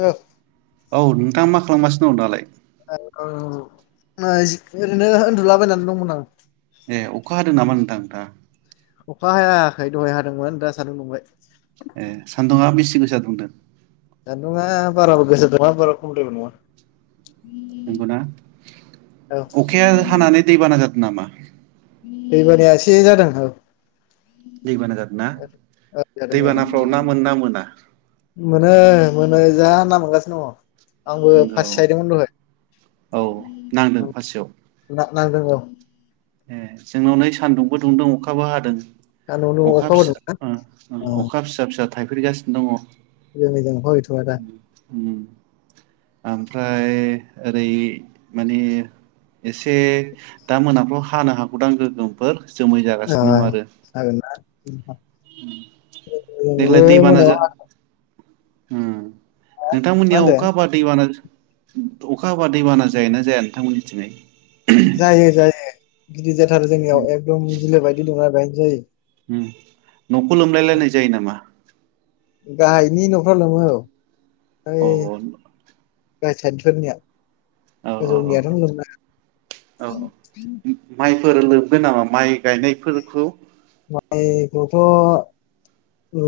ओ। औ नोंथाङा मा खालामगासिनो दं दालाय? [unintelligible] उन्दुलाबायनानै दंमोन आं। ए अखा हादों नामा नोंथां दा? अखा हायाखै दहाय हादोंमोन दा सान्दुं दुंबाय। ए सान्दुङा बिसि गोसा दुंदों? सानदुंङा बारोबो गोसा दुङा बारा खम'द्रायबो नङा। नंगौना औ अखाया हानानै दैबाना जादों नामा? [inaudible] दैबानाया एसे जादों औ। दैबाना जादों ना? औ जादों जादों दैबानाफ्राव ना मोनोना मोना? मोनो मोनो जा ना मोनगासिनो दङ। आंबो नंगौ फारथि साहैदोंमोन दहाय। औ नांदों ओं फारसेयाव ना नांदों औ। ए जोंनाव नै सान्दुंबो दुंदों अखाबो हादों। सान्दुं अखा फिसा हादोंना ओ ओ अखा फिसा फिसा थाइफ्रि गासिनो दङ। जोंनिजों हयथ'आ दा उम आमफ्राय ओरै माने एसे दा मोनाफ्राव हानो हागौदां गोगोमफोर। जोमै अ जागासिनो दं आरो हागोनदां। औ नंगौ मोनायाव हागोन। होम। नोंथांमोननियाव होनदों अखा हाबा दैबाना अखा हाबा दैबाना जायोना जाया नोंथांमोननिथिङै? जायो जायो। गिदिरथार उम जोंनियाव एकदम बिलो बायदि दंना बेहायनो जायो। उम न'खौ लोमलायलायनाय जायो नामा? गाहायनि न'फ्राव लोमो औ। ओइ औ औ। गाहाय साइदफोरनिया। औ औ गोजौनियाथ' औ लोमला। फोर लोमदो नामा माइ गायनायफोरखौ? माइखौथ'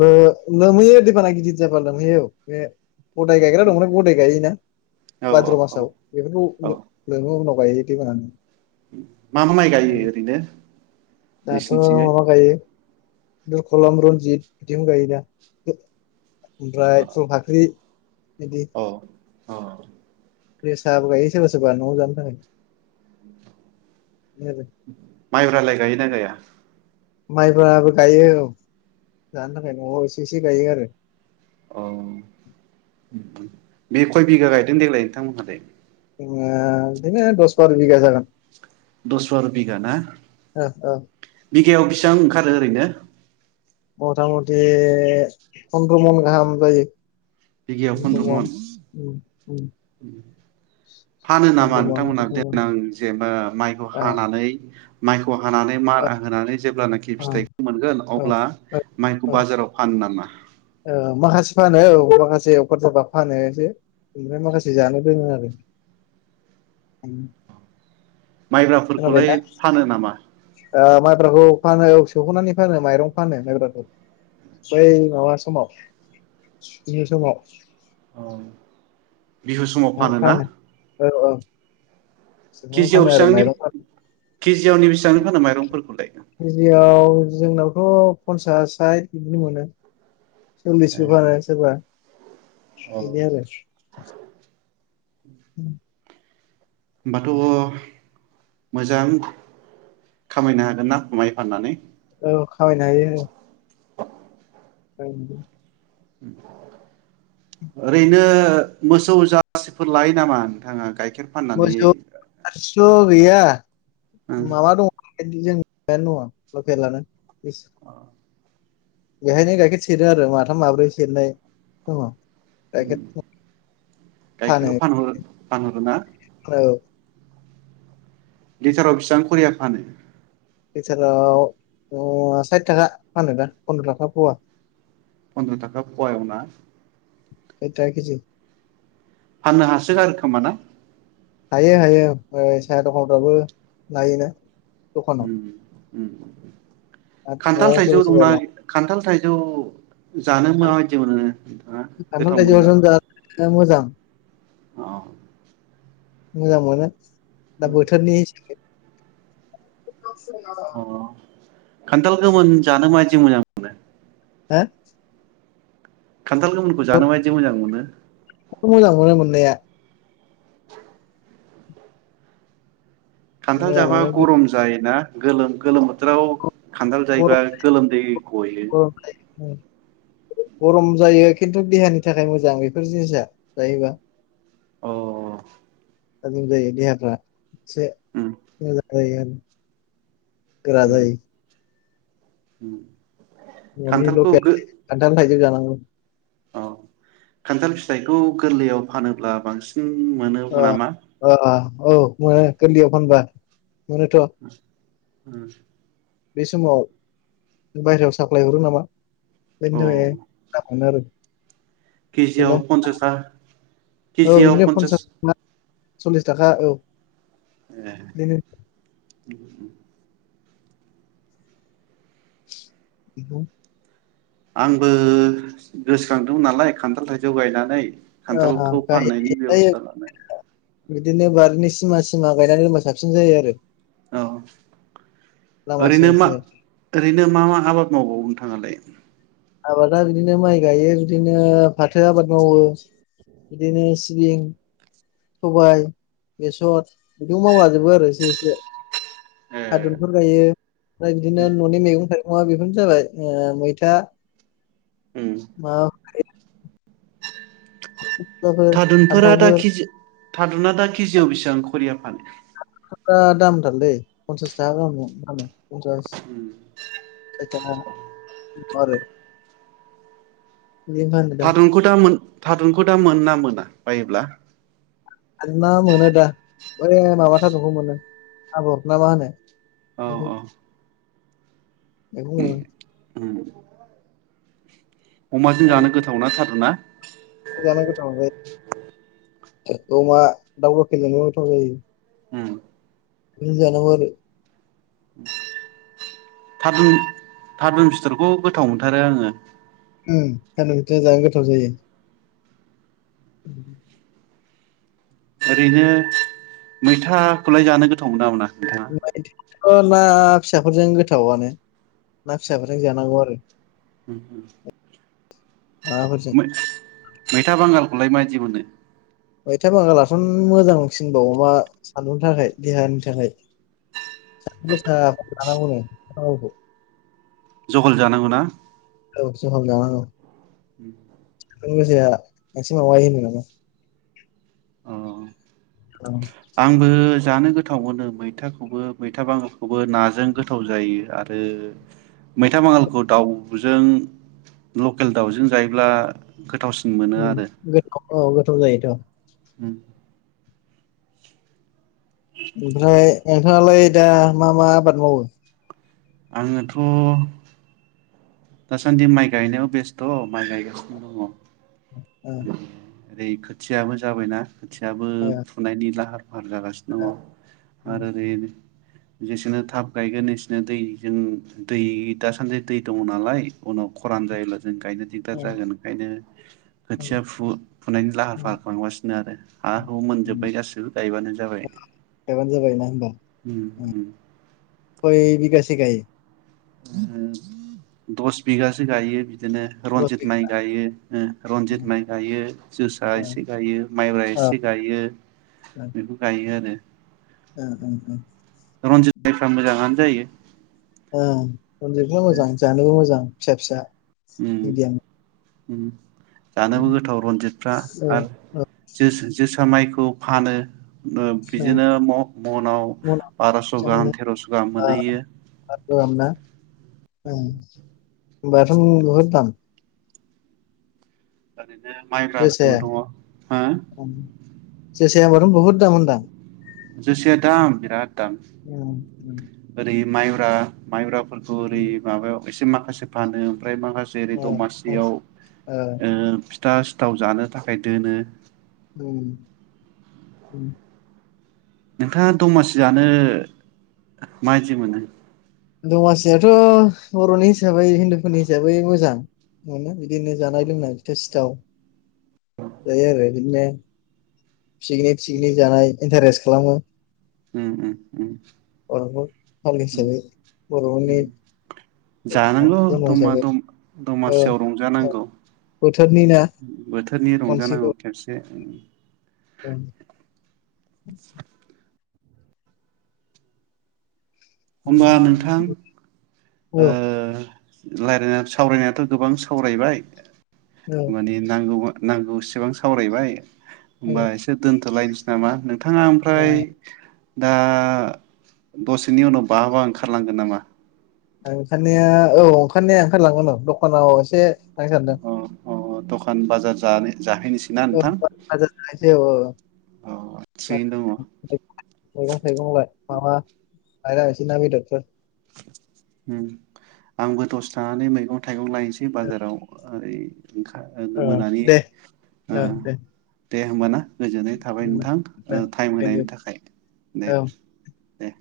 लो-लोमहैयो दैबाना गिदिर जाबा लोमहैयो औ बे गदाय गायग्रा दं ना गदाय गायोना औ भाद्र' औ मासाव बेफोरखौ औ लो-लोङो उनाव। बायदि दैबाननि मा मा माइ गायो ओरैनो नोंसिनिथिङै? [unintelligible] द कलम, रनजित बिदिखौ गायो दा। ओमफ्राय फुलफाख्रि औ अ जोसाबो गायो सोरबा सोरबा न'आव जानो थाखाय बिदिनो आरो माइब्रालाय गायोना गाया माइब्राबो गायो औ जानो थाखाय न'आव एसे एसे गायो आरो औ बे खय बिघा गायदों देग्लाय नोंथांमोनहालाय जोंना बिदिनो दस बार' बिगा जागोन दस बार बिगा ना ओ ओ बिघायाव बेसिबां ओंखारो ओरैनो मथा मथि फन्द्र' मन गाहाम जायो बिगायाव फन्द्र' फन्द्र'मन मन उम उम फानो नामा फन्द्र' मन नोंथांमोनहा सद्र' मन देनां जेनेबा माइखौ ओ हानानै माइखौ हानानै ओ मारा होनानै जेब्लानाखि ओ फिथाइखौ मोनगोन ओ अब्ला ओ माइखौ ओ बाजाराव फानो नामा ओ माखासे फानो औ माखासे अफार जाबा फानो एसे ओमफ्राय माखासे जानो दोनो आरो उम माइब्राफोरखौलाय फानो नामा ओ माइब्राखौ फानो सोख'नानै फानो माइरं फानो माइब्राखौ बै माबा समाव बिहु समाव औ बिहु समाव फानो ना औ औ सौनानै केजियाव फानो आरो बेसांनि माइरं फानो केजियावनि बेसांनि फानो माइरंफोरखौ लाय केजियाव जोंनावथ' पन्सास साइ बिदि मोनो सल्लिसबो फानो सोरबा बेनिया होमबाथ' लाइ [unintelligible] होमबाथ' मोजां खामायनो हागोन ना माइ फाननानै औ खामायनो हायो बायनि लै ओरैनो मोसौ जारसिफोर लायो नामा नोंथाङा गायखे मोसौ जारसिखौ गैया माबा दं [unintelligible] लकेलानो अ बेहायनो गाइखेर सेरो आरो माथाम माब्रै सेरनाय दङ गाइखेर फानो गायखेरखौ फानहर फानहरो ना औ लिटाराव बेसिबां खरियाव फानो लिटाराव साइथि थाखा फानो दा फन्द्र थाखा फवा फन्द्र' थाखा पयावबा साइट था केजि । फाननो हासोगारो खोमा ना? हायो हायो ओ सायहा दखानफ्राबो लायोना दखानाव ओम । ओम । आरो खान्थाल न'आव सोरबा थाइजौ सोरबा दंना लाङो खान्थाल थाइजौ जानो माबायदि मोनो नोंथाङा खान्थाल गोथाव मोनो थाइजौआथ' नामा? [unintelligible] मोजां । अ । मोजां मोनो दा बोथोरनि हिसाबै अ [unintelligible] खान्थाल गोमोन जानो मायदि मोजां मोनो? हो? खान्थाल गोमोनखौ जानो माबायदि मोजां मोनो? [unintelligible] मोजां मोनो मोन्नाया । खान्थाल मोजां जाबा मोनो गरम जायोना? गोलोम गोलोम बोथोराव खान्थाल जायोबा गोलोमदै गयो । गरम जायो गरम जायो खिन्थु देहानि थाखाय मोजां बेफोर जिनिसा जायोबा । अ । थाजिम जायो देहाफ्रा । से उम मोजा [unintelligible] गोरा जायो । ओम । ननि लकेल खानथाल थायजौ जाना गौ । औ खान्थाल फिथाइखौ गोरलैयाव फानोब्ला बांसि अ अ अ । औ मोनो गैरलैआव फानबा । मोनोथ' ओम । बे समाव बायह्रायाव साप्लाय हरो नामा बेनि औ थाखाय मोनो आरो । केजियाव पन्सास था औ केजियाव बिदिनो पन्सास थाखा सल्लिस थाखा औ । ए। [inaudible] [unintelligible] आंबो गोसखांदोंमोन नालाय खान्थाल थाइजौ गायनानै ओ खान्थालखौ फाननायनि गायो बेब'स्था लानो। बिदिनो बार दिनो सिमा सिमा गायनानै होबा सानसि थिं जायो आरो। औ लामा ओरैनो सेर मा सेर ओरैनो मा मा आबाद मावबावो नोंथाङालाय? आबादा बिदिनो माइ गायो बिदिनो फाथो आबाद मावो बिदिनो सिबिं, सबाय, बेसर बिदिखौ मावलाजोबो आरो एसे एसे। ए खादुनफोर गायो ओमफ्राय बिदिनो न'नि मैगंफोर मुवा बेफोरनो जाबाय ओ मैथा ओम। माबाफोर थादुनफोरा दा फान्थावफोर खिजि थादुना दा केजियाव बेसेबां खरियाव फानो? आ दामथारलै पनसास थाखा गाहामाव फानो। पनसास बेथाङा बेल' आरो। बिदिनो फानो थारुनखौ दा मोन थारुनखौ दा मोनोना मोना बायोब्ला? आनबा मोनो दा बै माबा थादखौ मोनो आबर ना मा होनो। औ बेखौ औ। बेखौ मोनो। उम अमाजों जानो गोथावना थारुना? जानै गोथाव जायो अमा दाउ लकेलजोंबो गोथाव जायो। ओम। बिजों जानांगौ आरो। थारुन थारुन फिथरखौ गोथाव मोनथारो आङो। ओं थारुन जों जानो गोथाव जायो। ओरैनो मैथाखौलाय जानो गोथाव मोनोना मोना नोंथाङा? [unintelligible] अ ना फिसाफोरजों गोथावनो ना फिसाफोरजों जानांगौ आरो। उम। माबाफोरजों मै-मैथा बांगालखौलाय माय दि मोनो? मैथा बागालथ' मोजांसिनबाव बा सान्दुंनि थाखाय देहानि थाखाय बेखौ जोंङो जानांगौनो [unintelligible] जहल जानांगौ ना? औ जहल जानांगौ। उम [unintelligible] एसे माबायोनो । अ औ आंबो जानो गोथाव मोनो मैथाखौबो मैथा बांगालखौबो नाजों गोथाव जायो आरो मैथा बांगालखौ दाउजों लकेल दाउजों जायोब्ला गोथावसिन। मोनो आरो [unintelligible] गोथाव औ गोथाव जायोथ' [unintelligible] ओमफ्राय नोंथाङालाय दा मा मा आबाद मावो? आंङोथ' दासान्दि माइ गायनायाव बेस्थ' माइ गायगासिनो दंङ। ओ [unintelligible] ओरै खोथियाबो जाबायना। खोथियाबो ओ फुनायनि लाहार वार जागासिनो दङ उम आरो ओरै जेसेनो थाब गायगोन एसेनो दैजों दै दा सानदि दै दङ ना नालाय उनाव खरान जायो जों गायनो दिगदार उम जागोन ओंखायनो खोथिया उम फु-फुनायनि लाहार उम फाहार खालामगासिनो आरो हा उम, हु मोनजोबबाय गासिबो गायबानो जाबाय गायबानो जाबायना होमबा उम उम से गायो उम दस बिगासो गायो। बिदिनो दस रनजित बिगा माइ गायो ओ रनजित माइ गायो जोसा एसे गायो माइब्रा औ एसे गायो बेखौ गायो आरो [unintelligible] रन्जित माइफ्रा मोजाङा जायो। ओ रन्जितफ्रा मोजां जानोबो मोजां। फिसा फिसा उम मिडियाम उम जानोबो उम, गोथाव रनजितफ्रा औ आरो औ जोस-जोस [unintelligible] माइखौ फानो। ओ ओं, बिदिनो म-मनाव मना बारस' बेसेबां गाहाम मोनो थेरस' गाहाम आ, मोनहैयो। आठ गाहाम ना ओं, होमबाथ नोङो बहुद दाम। [unintelligible] नो माइब्राबो जोसाया दङ हो? जोस सायाबोथ' बुहुद दाम होनदां जोसाया दाम बिराद मायब्रा मायब्राब फोरखौबो ओरै ओं, माबायाव एसे माखासे फानो ओमफ्राय माखासे ओरै ओ ओ दमासियाव ओ फिथ फिथा सिथाव जानो थाखाय दोनो उम नोंथाङा दमासि जानो माबायदि मोनो? दमासियाथ' बर'नि हिसाबै हिन्दुफोरनि हिसाबै मोजां मोनो बिदिनो जानाय लोंनाय फिथा सिथाव जायो आरो बिदिनो फिगनिक थिगिनिक जानाय। इन्टारेस्ट खालामो। उम उम उम बर'फोर फालिनाय उम हिसाबै बर'नि उम जानांगौ धर्म दामा हिसाबै दम औ दमासियाव औ रंजानांगौ बोथोरनि ना बोथोरनि रंजानांगौ खेबसे ओ द [inaudible] होमबा नोंथां। औ रायलायनाय सावरायनायाथ' गोबां सावरायबाय औ मानि नांगौआ नांगौ सेबां सावरायबाय होमबा औ एसे दोनथ'लायनोसै नामा नोंथाङा ओमफ्राय दा दसेनि उनाव बाहाबा ओंखारलांगोन नामा? ओंखारनाया औ ओंखारनाया ओंखारलांगोन औ दखानाव एसे थांनो सानदों अ अ द'खान बाजार जानो। जाहैनोसैना औ नोंथां बाजार जायैसै ओ अ थिगैनो दङ मैगं थाइगं लाय माबा लायला बायसै ना बेदरफोर। ओम आंबो दसे थानानै मैगं थाइगं लाय सै बाजाराव आ ओइ ओंखा ओ गो मोनानि दे ओ औ दे दे होमबा ना। गोजोननाय थाबाय खुलुमबाय नोंथां दे ओ टाइम थेंक होनायनि इउ थाखाय दे। औ दे